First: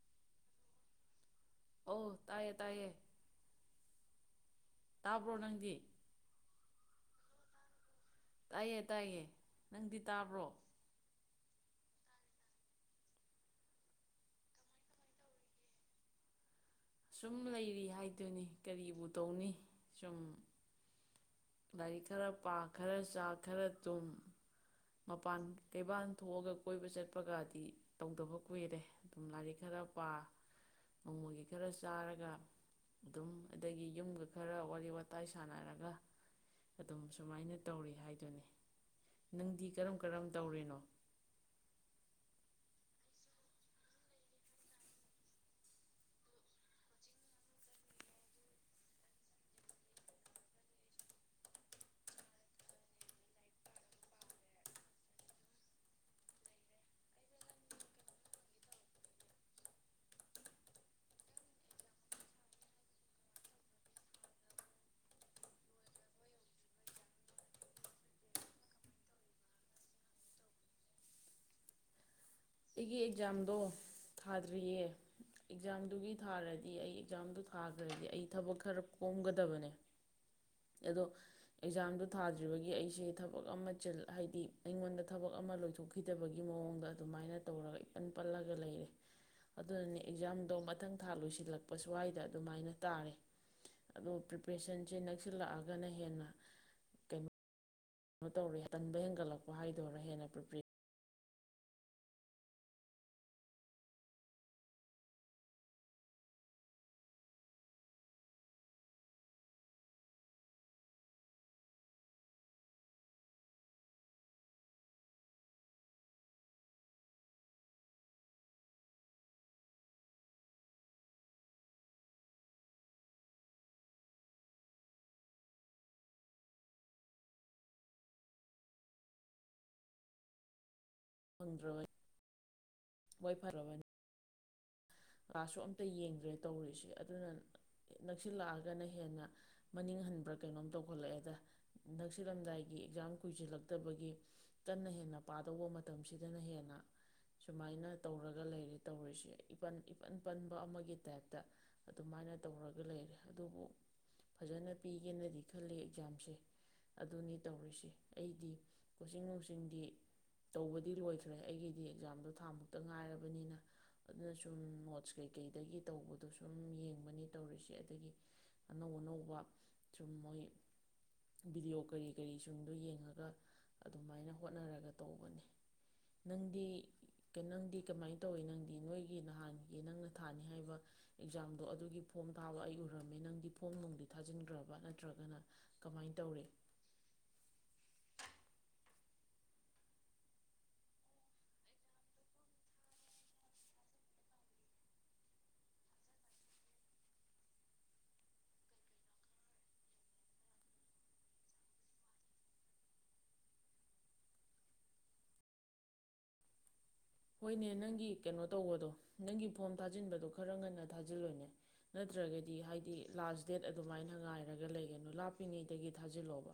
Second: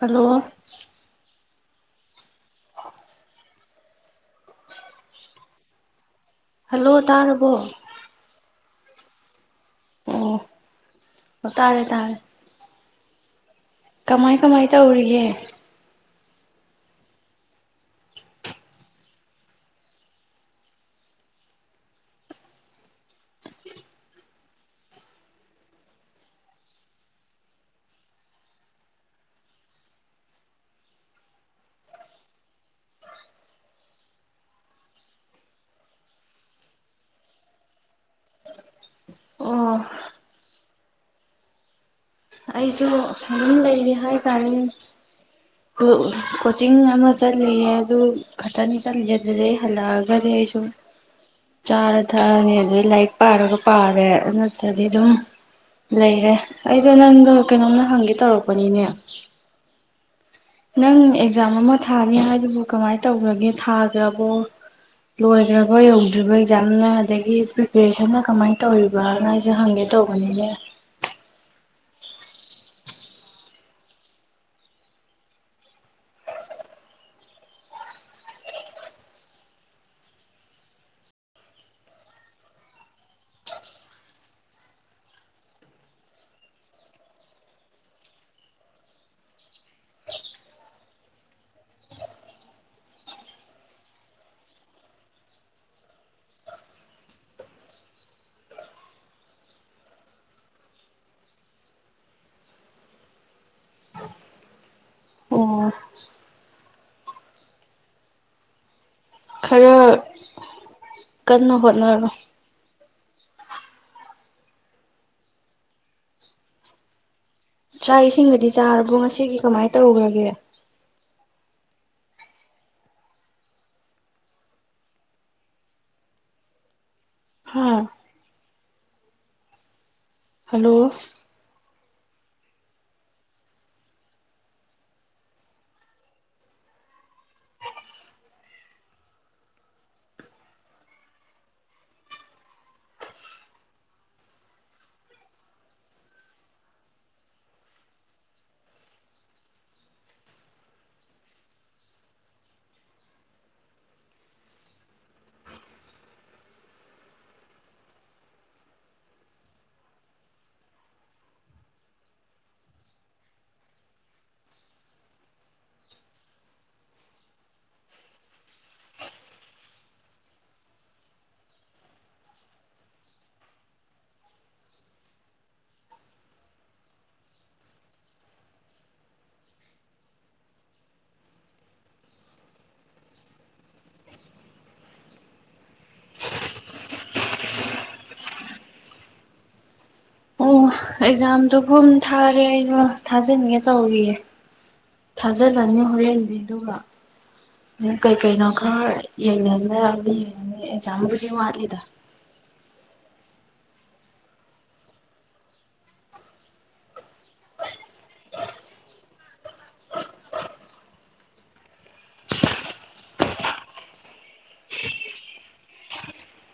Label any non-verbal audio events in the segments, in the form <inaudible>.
Hello. ꯑꯣ ꯇꯥꯏꯌꯦ ꯇꯥꯏꯌꯦ ꯇꯥꯕ꯭ꯔꯣ ꯅꯪꯗꯤ꯫ ꯍꯜꯂꯣ ꯇꯥꯔꯕꯣ꯫ ꯇꯥꯏꯌꯦ ꯇꯥꯏꯌꯦ꯫ ꯅꯪꯗꯤ ꯑꯣ ꯇꯥꯕ꯭ꯔꯣ꯫ ꯇꯥꯔꯦ ꯇꯥꯔꯦ ꯀꯃꯥꯏ ꯀꯃꯥꯏ ꯇꯧꯔꯤꯒꯦ꯫ ꯁꯨꯝ ꯂꯩꯔꯤ ꯍꯥꯏꯗꯨꯅꯤ ꯀꯔꯤꯕꯨ ꯇꯧꯅꯤ ꯁꯨꯝ ꯂꯥꯏꯔꯤꯛ ꯈꯔ ꯄꯥ ꯈꯔ ꯆꯥ ꯈꯔ ꯇꯨꯝ ꯃꯄꯥꯟ ꯀꯩꯕꯥꯜ ꯊꯣꯛꯑꯒ ꯀꯣꯏꯕ ꯆꯠꯄꯒꯗꯤ ꯇꯧꯗꯕ ꯀꯨꯏꯔꯦ ꯑꯗꯨꯝ ꯂꯥꯏꯔꯤꯛ ꯈꯔ ꯄꯥ ꯅꯣꯡꯃꯒꯤ꯫ ꯈꯔ ꯆꯥꯔꯒ ꯑꯗꯨꯝ ꯑꯗꯒꯤ ꯌꯨꯝꯒ ꯈꯔ ꯋꯥꯔꯤ ꯋꯥꯇꯥꯏ ꯁꯥꯟꯅꯔꯒ ꯑꯗꯨꯝ ꯁꯨꯃꯥꯏꯅ ꯇꯧꯔꯤ ꯍꯥꯏꯗꯨꯅꯤ ꯅꯪꯗꯤ ꯑꯣ ꯀꯔꯝ ꯀꯔꯝ ꯇꯧꯔꯤꯅꯣ꯫ ꯑꯩꯁꯨ ꯑꯗꯨꯝ ꯂꯩꯔꯤ ꯍꯥꯏꯇꯥꯔꯦ ꯀꯣꯆꯤꯡ ꯑꯃ ꯆꯠꯂꯤꯌꯦ ꯑꯗꯨ ꯈꯛꯇꯅꯤ ꯆꯠꯂꯤꯁꯦ ꯑꯗꯨꯗꯩ ꯍꯜꯂꯛꯑꯒꯗꯤ ꯑꯩꯁꯨ ꯆꯥꯔ ꯊꯛꯑꯅꯤ ꯑꯗꯩ ꯂꯥꯏꯔꯤꯛ ꯄꯥꯔꯒ ꯄꯥꯔꯦ ꯑꯗꯨ ꯅꯠꯇ꯭ꯔꯗꯤ ꯑꯗꯨꯝ ꯂꯩꯔꯦ ꯑꯩꯗꯣ ꯅꯪ꯫ ꯀꯩꯅꯣꯃ ꯍꯪꯒꯦ ꯇꯧꯔꯛꯄꯅꯤꯅꯦ꯫ ꯅꯪ ꯑꯦꯛꯖꯥꯝ ꯑꯃ ꯊꯥꯅꯤ ꯍꯥꯏꯗꯨꯕꯨ ꯀꯃꯥꯏꯅ ꯇꯧꯈ꯭ꯔꯒꯦ ꯊꯥꯈ꯭ꯔꯕꯣ ꯂꯣꯏꯈ꯭ꯔꯕ ꯌꯧꯗ꯭ꯔꯤꯕ ꯑꯦꯛꯖꯥꯝꯅ ꯑꯗꯒꯤ ꯄ꯭ꯔꯤꯄꯦꯔꯦꯁꯟꯅ ꯀꯃꯥꯏꯅ ꯇꯧꯔꯤꯕꯥꯅ ꯑꯩꯁꯦ ꯍꯪꯒꯦ ꯇꯧꯕꯅꯤꯅꯦ꯫ ꯑꯩꯒꯤ ꯑꯦꯛꯖꯥꯝꯗꯣ ꯊꯥꯗ꯭ꯔꯤꯌꯦ ꯑꯦꯛꯖꯥꯝꯗꯨꯒꯤ ꯊꯥꯔꯗꯤ ꯑꯩ ꯑꯦꯛꯖꯥꯝꯗꯣ ꯊꯥꯈ꯭ꯔꯗꯤ ꯑꯩ ꯊꯕꯛ ꯈꯔ ꯀꯣꯝꯒꯗꯕꯅꯦ ꯑꯗꯣ ꯑꯦꯛꯖꯥꯝꯗꯣ ꯊꯥꯗ꯭ꯔꯤꯕꯒꯤ ꯑꯩꯁꯦ ꯊꯕꯛ ꯑꯃ ꯍꯥꯏꯗꯤ ꯑꯩꯉꯣꯟꯗ ꯊꯕꯛ ꯑꯃ ꯂꯣꯏꯊꯣꯛꯈꯤꯗꯕꯒꯤ ꯃꯑꯣꯡꯗ ꯑꯗꯨꯃꯥꯏꯅ꯫ ꯇꯧꯔꯒ ꯏꯄꯟ ꯄꯜꯂꯒ ꯂꯩꯔꯦ ꯑꯗꯨꯅꯅꯦ ꯑꯦꯛꯖꯥꯝꯗꯣ ꯃꯊꯪ ꯊꯥ ꯂꯣꯏꯁꯤꯜꯂꯛꯄ ꯁ꯭ꯋꯥꯏꯗ ꯑꯗꯨꯃꯥꯏꯅ ꯇꯥꯔꯦ ꯑꯗꫭ ꯄ꯭ꯔꯤꯄꯔꯦꯁꯟꯁꯦ ꯅꯛꯁꯤꯜꯂꯛꯑꯒꯅ ꯍꯦꯟꯅ ꯀꯩꯅꯣ꯫ ꯀꯩꯅꯣ ꯇꯧꯔꯦ ꯇꯟꯕ ꯍꯦꯟꯒꯠꯂꯛꯄ ꯍꯥꯏꯗꯔꯥ ꯍꯦꯟꯅ ꯄ꯭ꯔꯤꯄꯦ꯫ ꯑꯣ ꯈꯔ ꯀꯟꯅ ꯍꯣꯠꯅꯔꯣ꯫ ꯆꯥꯛ ꯏꯁꯤꯡꯒꯗꯤ ꯆꯥꯔꯕꯣ ꯉꯁꯤꯒꯤ ꯀꯃꯥꯏꯅ ꯇꯧꯈ꯭ꯔꯒꯦ꯫ ꯍꯥ ꯍꯜꯂꯣ꯫ <unintelligible> ꯍꫭꯏ ꯐꯔꯕꯅꯤ ꯀ꯭ꯂꯥꯁꯁꯨ ꯑꯝꯇ ꯌꯦꯡꯗ꯭ꯔꯦ ꯇꯧꯔꯤꯁꯦ ꯑꯗꯨꯅ ꯅꯛꯁꯤꯜꯂꯛꯑꯒꯅ ꯍꯦꯟꯅ ꯃꯅꯤꯡꯍꯟꯕ꯭ꯔꯥ ꯀꯩꯅꯣꯝ ꯇꯧꯈꯠꯂꯛꯑꯦꯗ ꯅꯛꯁꯤꯜꯂꯝꯗꯥꯏꯒꯤ ꯑꯦꯛꯖꯥꯝ ꯀꯨꯏꯁꯤꯜꯂꯛꯇꯕꯒꯤ ꯀꯟꯅ ꯍꯦꯟꯅ ꯄꯥꯗꯧꯕ ꯃꯇꯝ꯫ ꯃꯇꯝꯁꯤꯗꯅ ꯍꯦꯟꯅ ꯁꯨꯃꯥꯏꯅ ꯇꯧꯔꯒ ꯂꯩꯔꯦ ꯇꯧꯔꯤꯁꯦ ꯏꯟ ꯏꯄꯟ ꯄꯟꯕ ꯑꯃꯒꯤ ꯇꯥꯏꯞꯇ ꯑꯗꯨꯃꯥꯏꯅ ꯇꯧꯔꯒ ꯂꯩꯔꯦ ꯑꯗꯨꯕꯨ ꯐꯖꯅ ꯄꯤꯒꯦꯅꯗꯤ ꯈꯜꯂꯤ ꯑꯦꯛꯖꯥꯝꯁꯦ ꯑꯗꯨꯅꯤ ꯇꯧꯔꯤꯁꯦ ꯑꯩꯗꯤ ꯀꯣꯆꯤꯡ ꯅꯨꯡꯆꯤꯡꯗꯤ꯫ ꯇꯧꯕꯗꯤ ꯂꯣꯏꯈ꯭ꯔꯦ ꯑꯩꯒꯤꯗꯤ ꯑꯦꯛꯖꯥꯝꯗꯣ ꯊꯥ ꯃꯨꯛꯇ ꯉꯥꯏꯔꯕꯅꯤꯅ ꯑꯗꯨꯅ ꯁꯨꯝ ꯅꯣꯠꯁ ꯀꯩꯀꯩꯗꯒꯤ ꯇꯧꯕꯗꯣ ꯁꯨꯝ ꯌꯦꯡꯕꯅꯤ ꯇꯧꯔꯤꯁꯦ ꯑꯗꯒꯤ ꯑꯅꯧ ꯑꯅꯧꯕ ꯁꯨꯝ ꯃꯣꯏ ꯕꯤꯗꯤꯑꯣ ꯀꯔꯤ ꯀꯔꯤꯁꯤꯡꯗꯣ ꯌꯦꯡꯉꯒ ꯑꯗꯨꯃꯥꯏꯅ ꯍꯣꯠꯅꯔꯒ ꯇꯧꯕꯅꯤ꯫ ꯅꯪꯗꯤ ꯅꯪꯗꯤ ꯀꯃꯥꯏꯅ ꯇꯧꯋꯤ ꯅꯪꯗꯤ ꯅꯣꯏꯒꯤ ꯅꯍꯥꯟꯒꯤ ꯅꯪꯅ ꯊꯥꯅꯤ ꯍꯥꯏꯕ ꯑꯦꯛꯖꯥꯝꯗꯣ ꯑꯗꯨꯒꯤ ꯐꯣꯝ ꯊꯥꯕ ꯑꯩ ꯎꯔꯝꯃꯤ ꯅꯪꯗꯤ ꯐꯣꯝ ꯅꯨꯡꯗꯤ ꯊꯥꯖꯤꯟꯈ꯭ꯔꯕ ꯅꯠꯇ꯭ꯔꯒꯅ ꯀꯃꯥꯏ ꯇꯧꯔꯤ꯫ ꯑꯣ ꯑꯦꯛꯖꯥꯝꯗꯣ ꯐꯨꯝ ꯊꯥꯔꯦ ꯑꯩꯖꯨ ꯊꯥꯖꯤꯟꯒꯦ ꯇꯧꯔꯤꯌꯦ ꯊꯥꯖꯤꯜꯂꯅꯤ ꯍꯣꯔꯦꯟꯗꯤ ꯑꯗꯨꯒ ꯀꯩꯀꯩꯅꯣ ꯈꯔ ꯌꯦꯡꯅ ꯌꯦꯡꯉꯅꯤ ꯑꯦꯛꯖꯥꯝꯕꯨꯗꯤ ꯋꯥꯠꯂꯤꯗ꯫ ꯍꯣꯏꯅꯦ ꯅꯪꯒꯤ ꯀꯩꯅꯣ ꯇꯧꯕꯗꯣ ꯅꯪꯒꯤ ꯐꯣꯝ ꯊꯥꯖꯤꯟꯕꯗꯣ ꯈꯔ ꯉꯟꯅ ꯊꯥꯖꯤꯜꯂꯣꯅꯦ ꯅꯠꯇ꯭ꯔꯒꯗꯤ ꯍꯥꯏꯗꯤ ꯂꯥꯁ ꯗꯦꯠ ꯑꯗꯨꯃꯥꯏꯅ ꯉꯥꯏꯔꯒ ꯂꯩꯒꯅꯨ ꯂꯥꯞꯄꯤꯉꯩꯗꯒꯤ ꯊꯥꯖꯤꯜꯂꯣꯕ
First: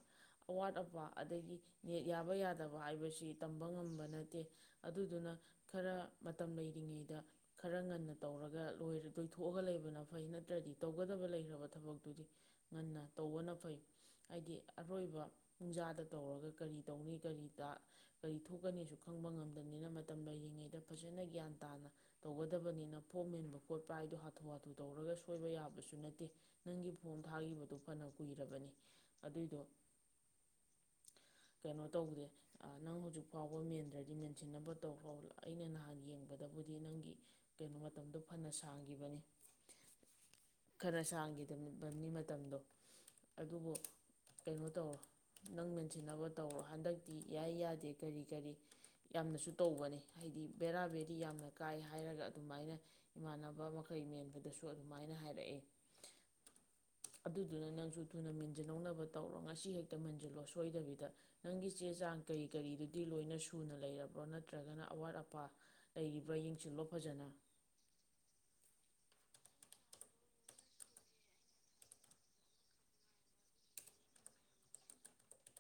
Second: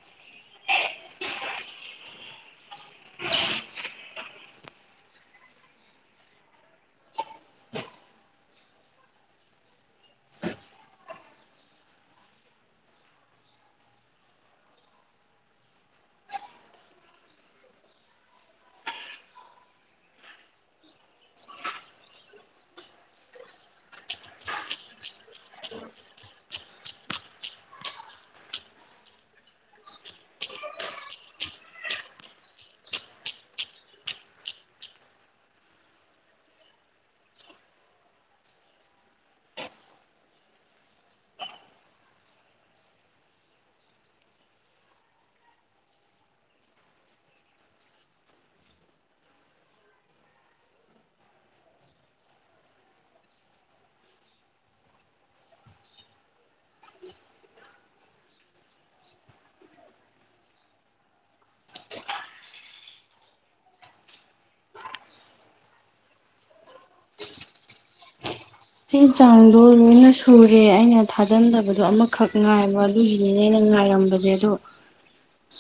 ꯑꯋꯥꯠ ꯑꯄꯥ ꯑꯗꯒꯤ ꯅꯦꯠ ꯌꯥꯕ ꯌꯥꯗꯕ ꯍꯥꯏꯕꯁꯤ ꯇꯝꯕ ꯉꯝꯕ ꯅꯠꯇꯦ ꯑꯗꯨꯗꯨꯅ꯫ ꯈꯔ ꯃꯇꯝ ꯂꯩꯔꯤꯉꯩꯗ ꯈꯔ ꯉꯟꯅ ꯇꯧꯔꯒ ꯂꯣꯏꯊꯣꯛꯑꯒ ꯂꯩꯕꯅ ꯐꯩ ꯅꯠꯇ꯭ꯔꯗꯤ ꯇꯧꯒꯗꯕ ꯂꯩꯈ꯭ꯔꯕ ꯊꯕꯛꯇꯨꯗꯤ ꯉꯟꯅ ꯇꯧꯕꯅ ꯐꯩ ꯍꯥꯏꯗꯤ ꯑꯔꯣꯏꯕ ꯄꯨꯡꯖꯥꯗ ꯇꯧꯔꯒ ꯀꯔꯤ ꯇꯧꯅꯤ ꯀꯔꯤ ꯀꯔꯤ ꯊꯣꯛꯀꯅꯤꯁꯨ ꯈꯪꯕ ꯉꯝꯗꯝꯅꯤꯅ ꯃꯇꯝ ꯂꯩꯔꯤ꯫ ꯉꯩꯗ ꯐꯖꯅ ꯒ꯭ꯌꯥꯟ ꯇꯥꯅ ꯇꯧꯒꯗꯕꯅꯤꯅ ꯐꯣꯝ ꯃꯦꯟꯕ ꯈꯣꯠꯄ ꯍꯥꯏꯗꯣ ꯍꯥꯊꯨ ꯍꯥꯊꯨ ꯇꯧꯔꯒ ꯁꯣꯏꯕ ꯌꯥꯕꯁꯨ ꯅꯠꯇꯦ ꯅꯪꯒꯤ ꯐꯣꯝ ꯊꯥꯈꯤꯕꯗꯣ ꯐꯅ ꯀꯨꯏꯔꯕꯅꯤ ꯑꯗꯨꯏꯗꯣ ꯀꯩꯅꯣ ꯇꯧꯗ꯭ꯔꯦ ꯅꯪ ꯍꯧꯖꯤꯛ ꯐꯥꯎꯕ ꯃꯦꯟꯗ꯭ꯔꯗꯤ ꯃꯦꯟꯁꯤꯟꯅꯕ ꯇꯧ꯫ ꯑꯩꯅ ꯅꯍꯥꯟ ꯌꯦꯡꯕꯗꯕꯨꯗꯤ ꯅꯪꯒꯤ ꯀꯩꯅꯣ ꯃꯇꯝꯗꯣ ꯐꯅ ꯁꯥꯡꯈꯤꯕꯅꯤ ꯈꯔ ꯁꯥꯡꯈꯤꯗꯕꯅꯤ ꯃꯇꯝꯗꯣ ꯑꯗꯨꯕꯨ ꯀꯩꯅꯣ ꯇꯧꯔꯣ ꯅꯪ ꯃꯦꯟꯁꯤꯟꯅꯕ ꯇꯧꯔꯣ ꯍꯟꯗꯛꯇꯤ ꯌꯥꯏ ꯌꯥꯗꯦ ꯀꯔꯤ ꯀꯔꯤ ꯌꯥꯝꯅꯁꯨ ꯇꯧꯕꯅꯤ꯫ ꯍꯥꯏꯗꯤ ꯕꯦꯔꯥ ꯕꯦꯔꯤ ꯌꯥꯝꯅ ꯀꯥꯏ ꯍꯥꯏꯔꯒ ꯑꯗꯨꯃꯥꯏꯅ ꯏꯃꯥꯟꯅꯕ ꯃꯈꯩ ꯃꯦꯟꯕꯗꯁꯨ ꯑꯗꯨꯃꯥꯏꯅ ꯍꯥꯏꯔꯛꯑꯦ ꯑꯗꯨꯗꯨꯅ ꯅꯪꯁꯨ ꯊꯨꯅ ꯃꯤꯟꯖꯜꯂꯧꯅꯕ ꯇꯧꯔꯣ ꯉꯁꯤ ꯍꯦꯛꯇ ꯃꯟꯖꯜꯂꯣ ꯁꯣꯏꯗꯕꯤꯗ ꯅꯪꯒꯤ ꯆꯦ ꯆꯥꯡ ꯀꯔꯤ ꯀꯔꯤꯗꯨꯗꯤ ꯂꯣꯏꯅ ꯁꯨꯅ ꯂꯩꯔꯕ꯭ꯔꯣ ꯅꯠꯇ꯭ꯔꯒꯅ꯫ ꯑꯋꯥꯠ ꯑꯄꯥ ꯂꯩꯔꯤꯕ꯭ꯔꯥ ꯌꯦꯡꯁꯤꯜꯂꯣ ꯐꯖꯅ꯫ ꯆꯦ ꯆꯥꯡꯗꯣ ꯂꯣꯏꯅ ꯁꯨꯔꯦ ꯑꯩꯅ ꯊꯥꯖꯤꯟꯗꯕꯗꯣ ꯑꯃꯈꯛ ꯉꯥꯏꯕ ꯑꯗꯨꯒꯤꯅꯤꯅꯦ ꯑꯩꯅ ꯉꯥꯏꯔꯝꯕꯁꯦ ꯑꯗꯣ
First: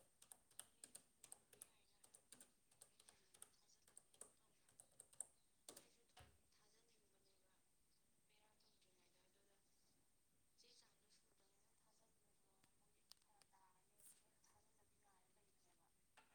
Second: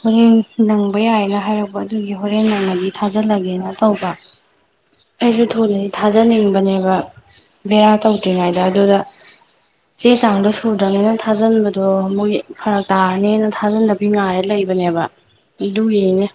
ꯍꯣꯔꯦꯟ ꯅꯪꯕ ꯌꯥꯏꯅ ꯍꯥꯏꯔꯛꯄ ꯑꯗꯨꯒꯤ ꯍꯣꯔꯦꯟ ꯅꯪꯉꯗꯤ ꯊꯥꯖꯤꯜꯂꯒꯦꯅ ꯇꯧꯕ ꯑꯩꯁꯨ ꯊꯨꯅꯗꯤ ꯊꯥꯖꯅꯤꯡꯕꯅꯦꯕ꯫ ꯕꯦꯔꯥ ꯇꯧꯗ꯭ꯔꯤꯉꯩꯗ ꯑꯗꯨꯗ ꯆꯦ ꯆꯥꯡꯗꯣ ꯁꯨꯗ꯭ꯔꯕꯅꯤꯅ ꯊꯥꯖꯟꯕꯗꯣ ꯃꯣꯏ ꯐꯔꯛ ꯇꯥꯔꯅꯤꯅ ꯊꯥꯖꯟꯗꯕꯤ ꯉꯥꯏꯔꯦ ꯂꯩꯕꯅꯦꯕ ꯑꯗꯨꯒꯤꯅꯤꯅꯦ꯫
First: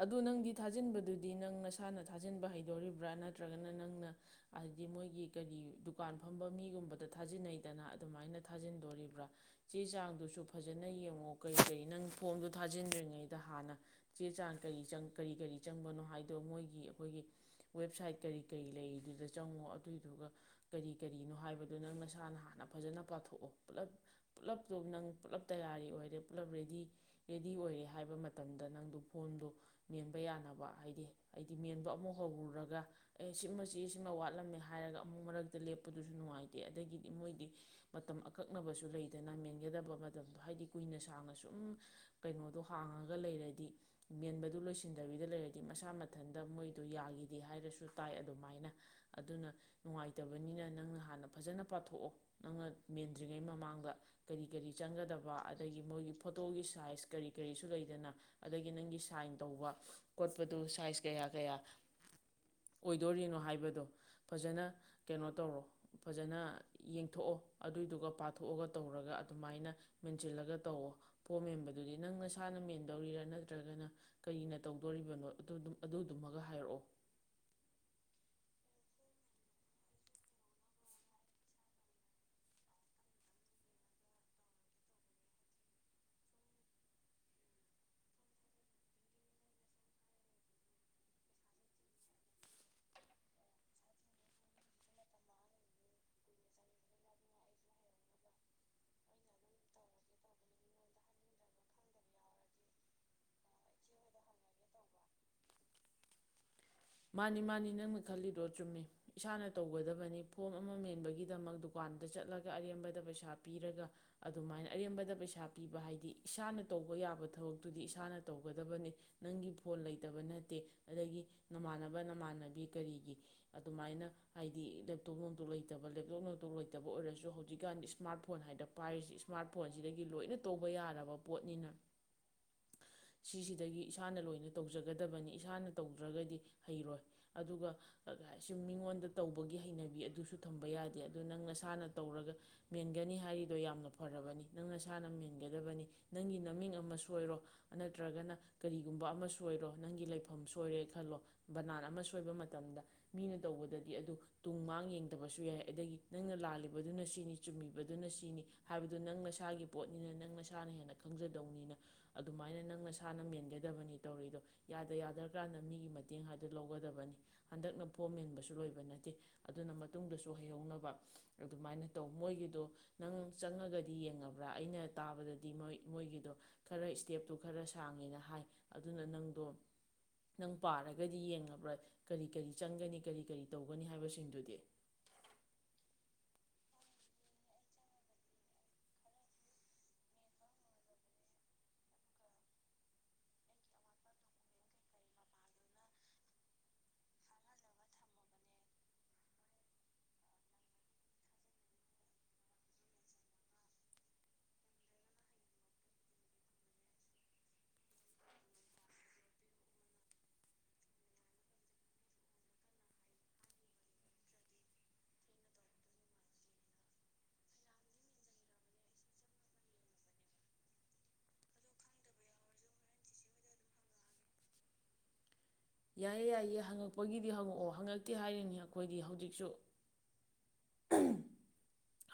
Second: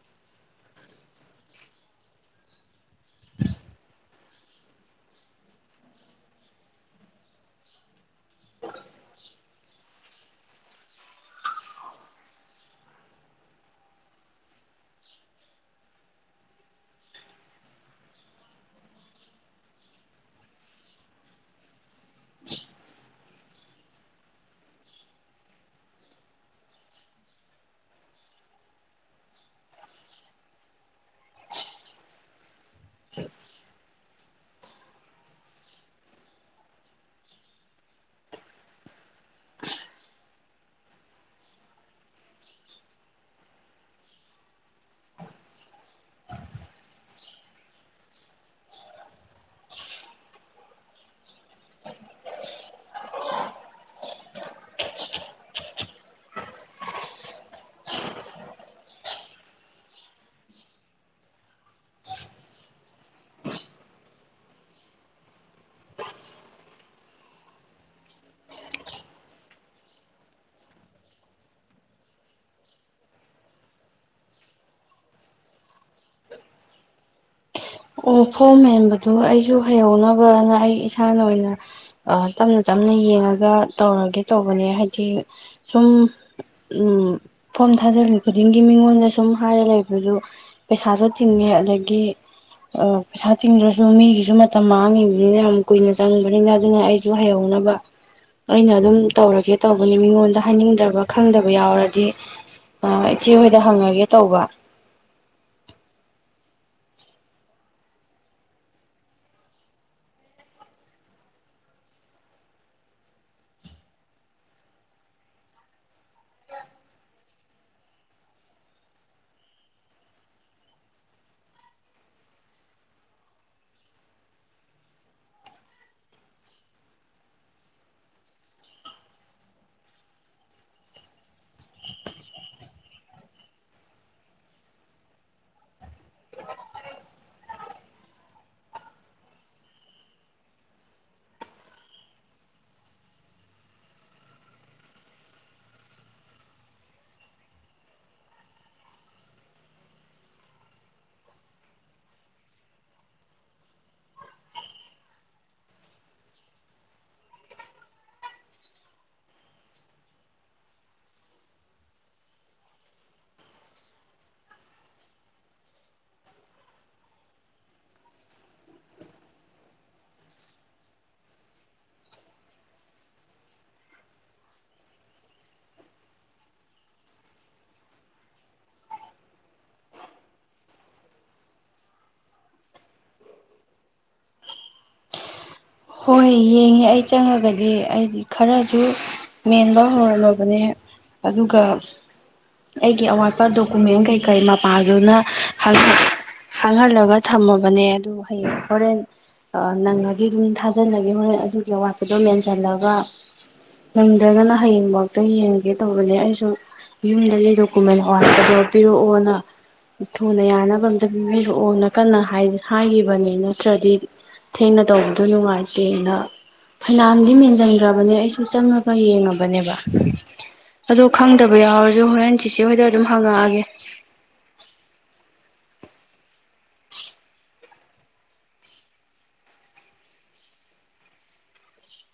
ꯑꯗꯨꯗ ꯅꯪꯗꯤ ꯊꯥꯖꯤꯟꯕꯗꯨꯗꯤ ꯅꯪ ꯅꯁꯥꯅ ꯊꯥꯖꯤꯟꯕ ꯍꯩꯗꯣꯔꯤꯕ꯭ꯔꯥ ꯅꯠꯇ꯭ꯔꯒꯅ ꯅꯪꯅ ꯍꯥꯏꯗꯤ ꯃꯣꯏꯒꯤ ꯀꯔꯤ ꯗꯨꯀꯥꯟ ꯐꯝꯕ ꯃꯤꯒꯨꯝꯕꯗ ꯊꯥꯖꯤꯟꯅꯩꯗꯅ ꯑꯗꯨꯃꯥꯏꯅ ꯊꯥꯖꯤꯟꯗꯣꯔꯤꯕ꯭ꯔꯥ ꯆꯦ ꯆꯥꯡꯗꯨꯁꯨ ꯐꯖꯅ ꯌꯦꯡꯉꯣ ꯀꯔꯤ ꯀꯔꯤ ꯅꯪ ꯐꯣꯝꯗꯣ ꯊꯥꯖꯤꯟꯗ꯭ꯔꯤꯉꯩꯗ ꯍꯥꯟꯅ ꯆꯦ ꯆꯥꯡ꯫ ꯀꯔꯤ ꯀꯔꯤ ꯀꯔꯤ ꯆꯪꯕꯅꯣ ꯍꯥꯏꯗꯣ ꯃꯣꯏꯒꯤ ꯑꯩꯈꯣꯏꯒꯤ ꯋꯦꯕꯁꯥꯏꯠ ꯀꯔꯤ ꯀꯔꯤ ꯂꯩꯔꯤꯗꯨꯗ ꯆꯪꯉꯣ ꯑꯗꯨꯏꯗꯨꯒ ꯀꯔꯤ ꯀꯔꯤꯅꯣ ꯍꯥꯏꯕꯗꯣ ꯅꯪ ꯅꯁꯥꯅ ꯍꯥꯟꯅ ꯐꯖꯅ ꯄꯥꯊꯣꯛꯑꯣ ꯄꯨꯂꯞ ꯄꯨꯂꯞꯇꯣ ꯅꯪ ꯄꯨꯜꯂꯞ ꯇꯌꯥꯔꯤ ꯑꯣꯏꯔꯦ ꯄꯨꯜꯂꯞ ꯔꯦꯗꯤ ꯔꯦꯗꯤ ꯑꯣꯏꯔꯦ ꯍꯥꯏꯕ ꯃꯇꯝꯗ ꯅꯪꯗꫭ ꯐꯣꯝꯗꯣ꯫ ꯃꯦꯟꯕ ꯌꯥꯅꯕ ꯍꯥꯏꯗꯤ ꯍꯥꯏꯗꯤ ꯃꯦꯟꯕ ꯑꯃꯨꯛ ꯍꯧꯔꯨꯔꯒ ꯑꯦ ꯁꯤꯃ ꯆꯦ ꯁꯤꯃ ꯋꯥꯠꯂꯝꯃꯦ ꯍꯥꯏꯔꯒ ꯑꯃꯨꯛ ꯃꯔꯛꯇ ꯂꯦꯞꯄꯗꯨꯁꯨ ꯅꯨꯡꯉꯥꯏꯇꯦ ꯑꯗꯒꯤꯗꯤ ꯃꯣꯏꯗꯤ ꯃꯇꯝ ꯑꯀꯛꯅꯕꯁꯨ ꯂꯩꯗꯅ ꯃꯦꯟꯒꯗꯕ ꯃꯇꯝꯗ ꯍꯥꯏꯗꯤ ꯀꯨꯏꯅ ꯁꯥꯡꯅ ꯁꯨꯝ ꯀꯩꯅꯣꯗꯣ ꯍꯥꯡꯉꯒ ꯂꯩꯔꯗꯤ ꯃꯦꯟꯕꯗ꯫ ꯗꯨ ꯂꯣꯏꯁꯤꯟꯗꯕꯤꯗ ꯂꯩꯔꯗꯤ ꯃꯁꯥ ꯃꯊꯟꯇ ꯃꯣꯏꯗ ꯌꯥꯒꯤꯗꯦ ꯍꯥꯏꯔꯁꯨ ꯇꯥꯏ ꯑꯗꯨꯃꯥꯏꯅ ꯑꯗꯨꯅ ꯅꯨꯡꯉꯥꯏꯇꯕꯅꯤꯅ ꯅꯪꯅ ꯍꯥꯟꯅ ꯐꯖꯅ ꯄꯥꯊꯣꯛꯑꯣ ꯅꯪꯅ ꯃꯦꯟꯗ꯭ꯔꯤꯉꯩ ꯃꯃꯥꯡꯗ ꯀꯔꯤ ꯀꯔꯤ ꯆꯪꯒꯗꯕ ꯑꯗꯒꯤ ꯃꯣꯏꯒꯤ ꯐꯣꯇꯣꯒꯤ ꯁꯥꯏꯖ ꯀꯔꯤ ꯀꯔꯤꯁꯨ ꯂꯩꯗꯅ ꯑꯗꯒꯤ ꯅꯪꯒꯤ ꯁꯥꯏꯟ꯫ ꯇꯧꯕ ꯈꯣꯠꯄꯗꯨ ꯁꯥꯏꯖ ꯀꯌꯥ ꯀꯌꯥ ꯑꯣꯏꯗꯣꯔꯤꯅꯣ ꯍꯥꯏꯕꯗꯣ ꯐꯖꯅ ꯀꯩꯅꯣ ꯇꯧꯔꯣ ꯐꯖꯅ ꯌꯦꯡꯊꯣꯛꯑꯣ ꯑꯗꯨꯏꯗꯨꯒ ꯄꯥꯊꯣꯛꯑꯒ ꯇꯧꯔꯒ ꯑꯗꯨꯃꯥꯏꯅ ꯃꯦꯟꯁꯤꯜꯂꯒ ꯇꯧꯑꯣꯣ ꯐꫭꯝ ꯃꯦꯟꯕꯗꯨꯗꯤ ꯅꯪ ꯅꯁꯥꯅ ꯃꯦꯟꯗꯧꯔꯤꯔꯥ ꯅꯠꯇ꯭ꯔꯒꯅ꯫ ꯀꯩꯅ ꯇꯧꯗꯣꯔꯤꯕꯅꯣ ꯑꯗꯨꯗꯨꯃꯒ ꯍꯥꯏꯔꯛꯑꯣ꯫ ꯑꯣ ꯐꯣꯝ ꯍꯦꯟꯕꯗꯨ ꯑꯩꯁꯨ ꯍꯩꯍꯧꯅꯕꯅ ꯑꯩ ꯏꯁꯥꯅ ꯑꯣꯏꯅ ꯇꯞꯅ ꯇꯞꯅ ꯌꯦꯡꯉꯒ ꯇꯧꯔꯒꯦ ꯇꯧꯕꯅꯦ ꯍꯥꯏꯗꯤ ꯁꯨꯝ ꯐꯣꯝ ꯊꯥꯖꯤꯜꯂꯤ ꯈꯨꯗꯤꯡꯒꯤ ꯃꯤꯉꯣꯟꯗ ꯁꯨꯝ ꯍꯥꯏꯔ ꯂꯩꯕꯗꯨꯖꯨ ꯄꯩꯁꯥꯁꯨ ꯇꯤꯡꯉꯦ ꯑꯗꯒꯤ꯫ ꯄꯩꯁꯥ ꯇꯤꯡꯗ꯭ꯔꯁꯨ ꯃꯤꯒꯤꯁꯨ ꯃꯇꯝ ꯃꯥꯡꯉꯤꯕꯅꯤꯅ ꯌꯥꯝ ꯀꯨꯏꯅ ꯆꯪꯕꯅꯤꯅ ꯑꯗꯨꯅ ꯑꯩꯁꯨ ꯍꯩꯍꯧꯅꯕ ꯑꯩꯅ ꯑꯗꯨꯝ ꯇꯧꯔꯒꯦ ꯇꯧꯕꯅꯤ ꯃꯤꯉꯣꯟꯗ ꯍꯥꯏꯅꯤꯡꯗꯕ ꯈꯪꯗꯕ ꯌꯥꯎꯔꯗꯤ ꯏꯆꯦ ꯍꯣꯏꯗ ꯍꯪꯉꯒꯦ ꯇꯧꯕ꯫ ꯃꯥꯅꯤ ꯃꯥꯅꯤ ꯅꯪꯅ ꯈꯜꯂꯤꯗꯣ ꯆꯨꯝꯃꯤ ꯏꯁꯥꯅ ꯇꯧꯒꯗꯕꯅꯤ ꯐꯣꯝ ꯑꯃ ꯃꯦꯟꯕꯒꯤꯗꯃꯛ ꯗꯨꯀꯥꯟꯗ ꯆꯠꯂꯒ ꯑꯔꯦꯝꯕꯗ ꯄꯩꯁꯥ ꯄꯤꯔꯒ ꯑꯗꯨꯃꯥꯏꯅ ꯑꯔꯦꯝꯕꯗ ꯄꯩꯁꯥ ꯄꯤꯕ ꯍꯥꯏꯗꯤ ꯏꯁꯥꯅ ꯇꯧꯕ ꯌꯥꯕ ꯊꯕꯛꯇꯨꯗꯤ ꯏꯁꯥꯅ ꯇꯧꯒꯗꯕꯅꯤ ꯅꯪꯒꯤ ꯐꯣꯟ ꯂꯩꯇꯕ ꯅꯠꯇꯦ ꯑꯗꯒꯤ ꯅꯃꯥꯟꯅꯕ ꯅꯃꯥꯟꯅꯕꯤ ꯀꯔꯤꯒꯤ ꯑꯗꯨꯃꯥꯏꯅ ꯍꯥꯏꯗꯤ ꯂꯦꯞꯇꯣꯞ ꯅꯨꯝꯇꯣꯛ ꯂꯩꯇꯕ ꯂꯦꯞꯇꯣꯞ ꯅꯣꯝꯇꯣꯛ ꯂꯩꯇꯕ ꯑꯣꯏꯔꯁꯨ ꯍꯧꯖꯤꯛꯀꯥꯟꯗꯤ ꯏꯁꯃꯥꯔꯠ ꯐꯣꯟ ꯍꯥꯏꯅ ꯄꯥꯏꯔꯤꯁꯤ ꯏꯁꯃꯥꯔꯠ ꯐꯣꯟꯁꯤꯗꯒꯤ ꯂꯣꯏꯅ ꯇꯧꯕ ꯌꯥꯔꯕ ꯄꯣꯠꯅꯤꯅ ꯁꯤꯁꯤꯗꯒꯤ ꯏꯁꯥꯅ ꯂꯣꯏꯅ ꯇꯧꯖꯒꯗꯕꯅꯤ ꯏꯁꯥꯅ ꯇꯧꯗ꯭ꯔꯒꯗꯤ ꯍꯩꯔꯣꯏ ꯑꯗꯨꯒ ꯁꯨꯝ ꯃꯤꯉꯣꯟꯗ ꯇꯧꯕꯒꯤ ꯍꯩꯅꯕꯤ ꯑꯗꯨꯁꯨ ꯊꯝꯕ ꯌꯥꯗꯦ ꯑꯗꯨ ꯅꯪ ꯅꯁꯥꯅ ꯇꯧꯔꯒ ꯃꯦꯟꯒꯅꯤ ꯍꯥꯏꯔꯤꯗꯣ ꯌꯥꯝꯅ ꯐꯔꯕꯅꯤ ꯅꯪ ꯅꯁꯥꯅ ꯃꯦꯟꯒꯗꯕꯅꯤ ꯅꯪꯒꯤ ꯃꯃꯤꯡ ꯑꯃ ꯁꯣꯏꯔꯣ ꯅꯠꯇ꯭ꯔꯒꯅ ꯀꯔꯤꯒꯨꯝꯕ ꯑꯃꯨ ꯁꯣꯏꯔꯣ ꯅꯪꯒꯤ ꯂꯩꯐꯝ ꯁꯣꯏꯔꯦ ꯈꯜꯂꯣ ꯕꯅꯥꯟ ꯑꯃ ꯁꯣꯏꯕ ꯃꯇꯝꯗ ꯃꯤꯅ ꯇꯧꯕꯗꯗꯤ ꯑꯗꯨ ꯇꯨꯡ ꯃꯥꯡ ꯌꯦꯡꯗꯕꯁꯨ ꯌꯥꯏ ꯑꯗꯒꯤ ꯅꯪꯅ ꯂꯥꯜꯂꯤꯕꯗꯨꯅ ꯁꯤꯅꯤ ꯆꯨꯝꯃꯤꯕꯗꯨꯅ ꯁꯤꯅꯤ ꯍꯥꯏꯕꯗꯨ ꯅꯪ ꯅꯁꯥꯒꯤ ꯄꯣꯠꯅꯤꯅ ꯅꯪ ꯅꯁꯥꯅ ꯍꯦꯟꯅ ꯈꯪꯖꯗꯧꯅꯤꯅ ꯑꯗꯨꯃꯥꯏꯅ ꯅꯪ ꯅꯁꯥꯅ ꯃꯦꯟꯒꯗꯕꯅꯤ ꯇꯧꯔꯤꯗꯣ ꯌꯥꯗ ꯌꯥꯗ꯭ꯔꯀꯥꯟꯗ ꯃꯤꯒꯤ ꯃꯇꯦꯡ ꯍꯥꯏꯗ ꯂꯧꯒꯗꯕꯅꯤ ꯍꯟꯗꯛꯅ ꯐꯣꯝ ꯍꯦꯟꯕꯁꯨ ꯂꯣꯏꯕ ꯅꯠꯇꯦ ꯑꯗꯨꯅ ꯃꯇꯨꯡꯗꯁꯨ ꯍꯩꯍꯧꯅꯕ ꯑꯗꯨꯃꯥꯏꯅ ꯇꯧ ꯃꯣꯏꯒꯤꯗꯣ ꯅꯪ ꯆꯪꯉꯒꯗꯤ ꯌꯦꯡꯉꯕ꯭ꯔꯥ ꯑꯩꯅ ꯇꯥꯕꯗꯗꯤ ꯃꯣꯏꯒꯤꯗꯣ ꯈꯔ ꯏꯁꯇꯦꯞꯇꯨ ꯈꯔ ꯁꯥꯡꯉꯦꯅ ꯍꯥꯏ ꯑꯗꯨꯅ ꯅꯪꯗꯣ ꯅꯪ ꯄꯥꯔꯒ ꯗꯤ ꯌꯦꯡꯉꯕ꯭ꯔꯥ ꯀꯔꯤ ꯀꯔꯤ ꯆꯪꯒꯅꯤ ꯀꯔꯤ ꯀꯔꯤ ꯇꯧꯒꯅꯤ ꯍꯥꯏꯕꯁꯤꯡꯗꯨꯗꯤ ꯍꯣꯏ ꯌꯦꯡꯉꯦ ꯑꯩ ꯆꯪꯉꯒꯗꯤ ꯑꯩꯗꯤ ꯈꯔꯁꯨ ꯃꯦꯟꯕ ꯍꯧꯔꯝꯃꯕꯅꯦ ꯑꯗꯨꯒ ꯑꯩꯒꯤ ꯑꯋꯥꯠꯄ ꯗꯣꯀꯨꯃꯦꯟ ꯀꯩꯀꯩ ꯃꯄꯥꯗꯨꯅ ꯍꯥꯡꯍꯜꯂꯒ ꯊꯝꯃꯕꯅꯦ ꯑꯗꯨ ꯍꯌꯦꯡ ꯍꯣꯔꯦꯟ ꯅꯪꯉꯗꯤ ꯑꯗꯨꯝ ꯊꯥꯖꯟ ꯊꯥꯖꯤꯜꯂꯒꯦ ꯍꯣꯔꯦꯟ ꯑꯗꯨꯒꯤ ꯑꯋꯥꯠꯄꯗꯣ ꯃꯦꯟꯁꯤꯜꯂꯒ ꯅꯪꯗ꯭ꯔꯒꯅ ꯍꯌꯦꯡ ꯐꯥꯎꯇ ꯌꯦꯡꯉꯒꯦ ꯇꯧꯕꯅꯦ ꯑꯩꯁꯨ ꯌꯨꯝꯗꯗꯒꯤ ꯗꯣꯀꯨꯃꯦꯟ ꯑꯋꯥꯠꯄꯗꯣ ꯄꯤꯔꯛꯑꯣꯅ ꯊꯨꯅ ꯌꯥꯅꯕ ꯑꯝꯇ ꯄꯤꯕꯤꯔꯛꯑꯣꯅ ꯀꯟꯅ ꯍꯥꯏꯈꯤꯕꯅꯤ ꯅꯠꯇ꯭ꯔꯗꯤ ꯊꯦꯡꯅ ꯇꯧꯕꯗꯣ ꯅꯨꯡꯉꯥꯏꯇ ꯇꯦꯅ ꯐꯅꯋꯥꯝꯗꯤ ꯃꯦꯟꯁꯤꯟꯈ꯭ꯔꯕꯅꯦ ꯑꯩꯁꯨ ꯆꯪꯉꯒ ꯌꯦꯡꯉꯕꯅꯦꯕ ꯑꯗꯣ ꯈꯪꯗꯕ ꯌꯥꯎꯔꯁꯨ ꯍꯣꯔꯦꯟ ꯆꯤꯆꯦ ꯍꯣꯏꯗ ꯑꯗꯨꯝ ꯍꯪꯉꯛꯑꯒꯦ ꯌꯥꯏꯌꯦ ꯌꯥꯏꯌꯦ ꯍꯪꯉꯛꯄꯒꯤꯗꯤ ꯍꯪꯉꯛꯑꯣ ꯍꯪꯉꯛꯇꯦ ꯍꯥꯏꯔꯤꯅꯤ ꯑꯩꯈꯣꯏꯗꯤ ꯍꯧꯖꯤꯛꯁꯨ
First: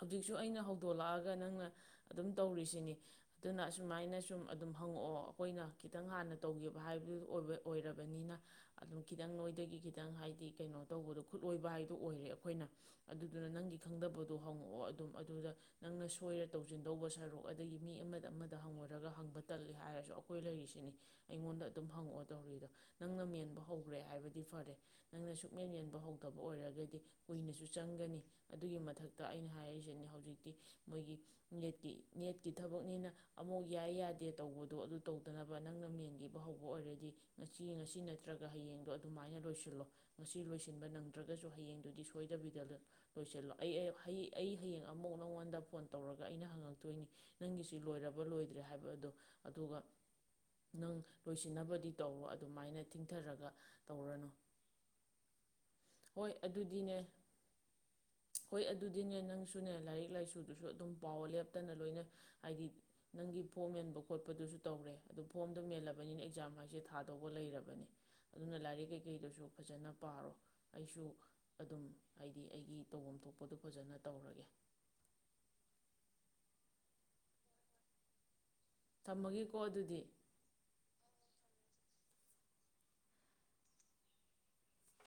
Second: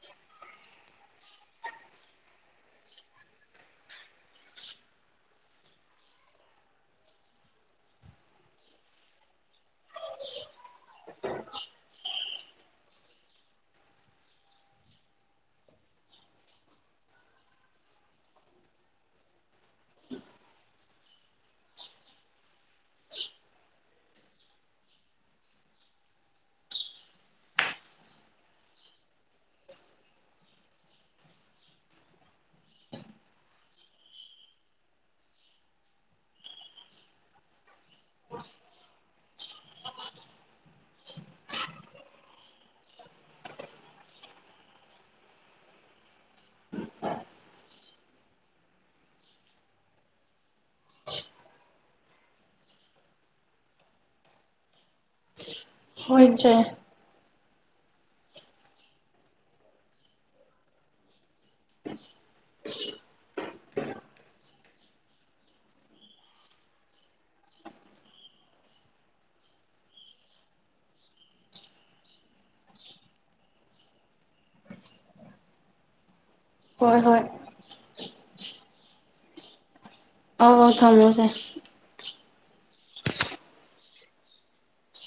ꯍꯧꯖꯤꯛꯁꯨ ꯑꯩꯅ ꯍꯧꯗꯣꯛꯂꯛꯑꯒ ꯅꯪꯅ ꯑꯗꯨꯝ ꯇꯧꯔꯤꯁꯤꯅꯤ ꯑꯗꯨꯅ ꯑꯁꯨꯃꯥꯏꯅ ꯁꯨꯝ ꯑꯗꯨꯝ ꯍꯪꯉꯛꯑꯣ ꯑꯩꯈꯣꯏꯅ ꯈꯤꯇꯪ ꯍꯥꯟꯅ ꯇꯧꯈꯤꯕ ꯍꯥꯏꯕꯗꯨ ꯑꯣꯏꯔꯕꯅꯤꯅ ꯑꯗꯨꯝ ꯈꯤꯇꯪ ꯅꯣꯏꯗꯒꯤ ꯈꯤꯇꯪ ꯍꯥꯏꯗꯤ ꯀꯩꯅꯣ ꯇꯧꯕꯗꯣ ꯈꯨꯠꯂꯣꯏꯕ ꯍꯥꯏꯗꯣ ꯑꯣꯏꯔꯦ ꯑꯩꯈꯣꯏꯅ ꯑꯗꯨꯗꯨꯅ ꯅꯪꯒꯤ ꯈꯪꯗꯕ ꯑꯗꯨ ꯍꯪꯉꯛꯑꯣ ꯑꯗꯨꯝ ꯑꯗꯨꯗ ꯅꯪꯅ ꯁꯣꯏꯔ ꯇꯧꯁꯤꯟꯗꯧꯕ ꯁꯔꯨꯛ ꯑꯗꯒꯤ ꯃꯤ ꯑꯃꯗ ꯑꯃꯗ ꯍꯪꯉꯨꯔꯒ ꯍꯪꯕ ꯇꯂ ꯍꯥꯏꯔꯁꯨ ꯑꯩꯈꯣꯏ ꯂꯩꯔꯤꯁꯤꯅꯤ ꯑꯩꯉꯣꯟꯗ ꯑꯗꯨꯝ ꯍꯪꯉꯛꯑꯣ ꯇꯧꯔꯤꯗꯣ ꯅꯪꯅ ꯃꯦꯟꯕ ꯍꯧꯈ꯭ꯔꯦ ꯍꯥꯏꯕꯗꯤ ꯐꯔꯦ ꯅꯪꯅ ꯁꯨꯃꯦꯟ ꯃꯦꯟꯕ ꯍꯧꯗꯕ ꯑꯣꯏꯔꯒꯗꯤ ꯀꯨꯏꯅꯁꯨ ꯆꯪꯒꯅꯤ ꯑꯗꯨꯒꯤ ꯃꯊꯛꯇ ꯑꯩꯅ ꯍꯥꯏꯔꯤꯁꯤꯅꯦ ꯍꯧꯖꯤꯛꯇꯤ ꯃꯣꯏꯒꯤ ꯅꯦꯠꯀꯤ ꯅꯦꯠꯀꯤ ꯊꯕꯛꯅꯤꯅ ꯑꯃꯨꯛ ꯌꯥꯏ ꯌꯥꯗꯦ ꯇꯧꯕꯗꯣ ꯑꯗꯨ ꯇꯧꯗꯅꯕ ꯅꯪꯅ ꯃꯦꯟꯈꯤꯕ ꯍꯧꯕ ꯑꯣꯏꯔꯗꯤ ꯉꯁꯤ ꯉꯁꯤ ꯅꯠꯇ꯭ꯔꯒ ꯍꯌꯦꯡꯗꯣ ꯑꯗꯨꯃꯥꯏꯅ ꯂꯣꯏꯁꯤꯜꯂꯣ ꯉꯁꯤ ꯂꯣꯏꯁꯤꯟꯕ ꯅꯪꯗ꯭ꯔꯒꯁꯨ ꯍꯌꯦꯡꯗꯨꯗꯤ ꯁꯣꯏꯗꯕꯤꯗ ꯂꯣꯏꯁꯤꯜꯂꯣ ꯑꯩ ꯑꯩ ꯍꯌꯦꯡ ꯑꯃꯨꯛ ꯅꯪꯉꯣꯟꯗ ꯐꯣꯟ ꯇꯧꯔꯒ ꯑꯩꯅ ꯍꯪꯉꯛꯇꯣꯏꯅꯤ ꯅꯪꯒꯤꯁꯤ ꯂꯣꯏꯔꯕ ꯂꯣꯏꯗ꯭ꯔꯦ ꯍꯥꯏꯕꯗꯣ ꯑꯗꯨꯒ ꯅꯪ ꯂꯣꯏꯁꯤꯟꯅꯕꯗꯤ ꯇꯧꯔꯣ ꯑꯗꯨꯃꯥꯏꯅ ꯊꯤꯡꯊꯔꯒ ꯇꯧꯔꯅꯨ ꯍꯣꯏ ꯑꯗꯨꯗꯤꯅꯦ ꯍꯣꯏ ꯑꯗꯨ ꯑꯗꯨꯗꯤꯅꯦ ꯅꯪꯁꯨꯅꯦ ꯂꯥꯏꯔꯤꯛ ꯂꯥꯏꯁꯨꯗꯨꯁꯨ ꯑꯗꯨꯝ ꯄꯥꯎ ꯂꯦꯞꯇꯅ ꯂꯣꯏꯅ ꯍꯥꯏꯗꯤ ꯅꯪꯒꯤ ꯐꯣꯝ ꯃꯦꯟꯕ ꯈꯣꯠꯄꯗꯨꯁꯨ ꯇꯧꯔꯦ ꯑꯗꯨ ꯐꯣꯝꯗꯣ ꯃꯦꯜꯂꯕꯅꯤꯅ ꯑꯦꯛꯖꯥꯝ ꯍꯥꯏꯁꯦ ꯊꯥꯗꯧꯕ ꯂꯩꯔꯕꯅꯦ ꯑꯗꯨꯅ ꯂꯥꯏꯔꯤꯛ ꯀꯩꯀꯩꯗꯨꯁꯨ ꯐꯖꯅ ꯄꯥꯔꯣ ꯑꯩꯁꯨ ꯑꯗꯨꯝ ꯍꯥꯏꯗꯤ ꯑꯩꯒꯤ ꯇꯧꯐꯝ ꯊꯣꯛꯄ ꯗꯨ ꯐꯖꯅ ꯇꯧꯔꯒꯦ ꯍꯣꯏ ꯍꯣꯏ ꯊꯝꯃꯒꯦꯀꯣ ꯑꯗꯨꯗꯤ ꯑ ꯊꯝꯃꯣ ꯆꯦ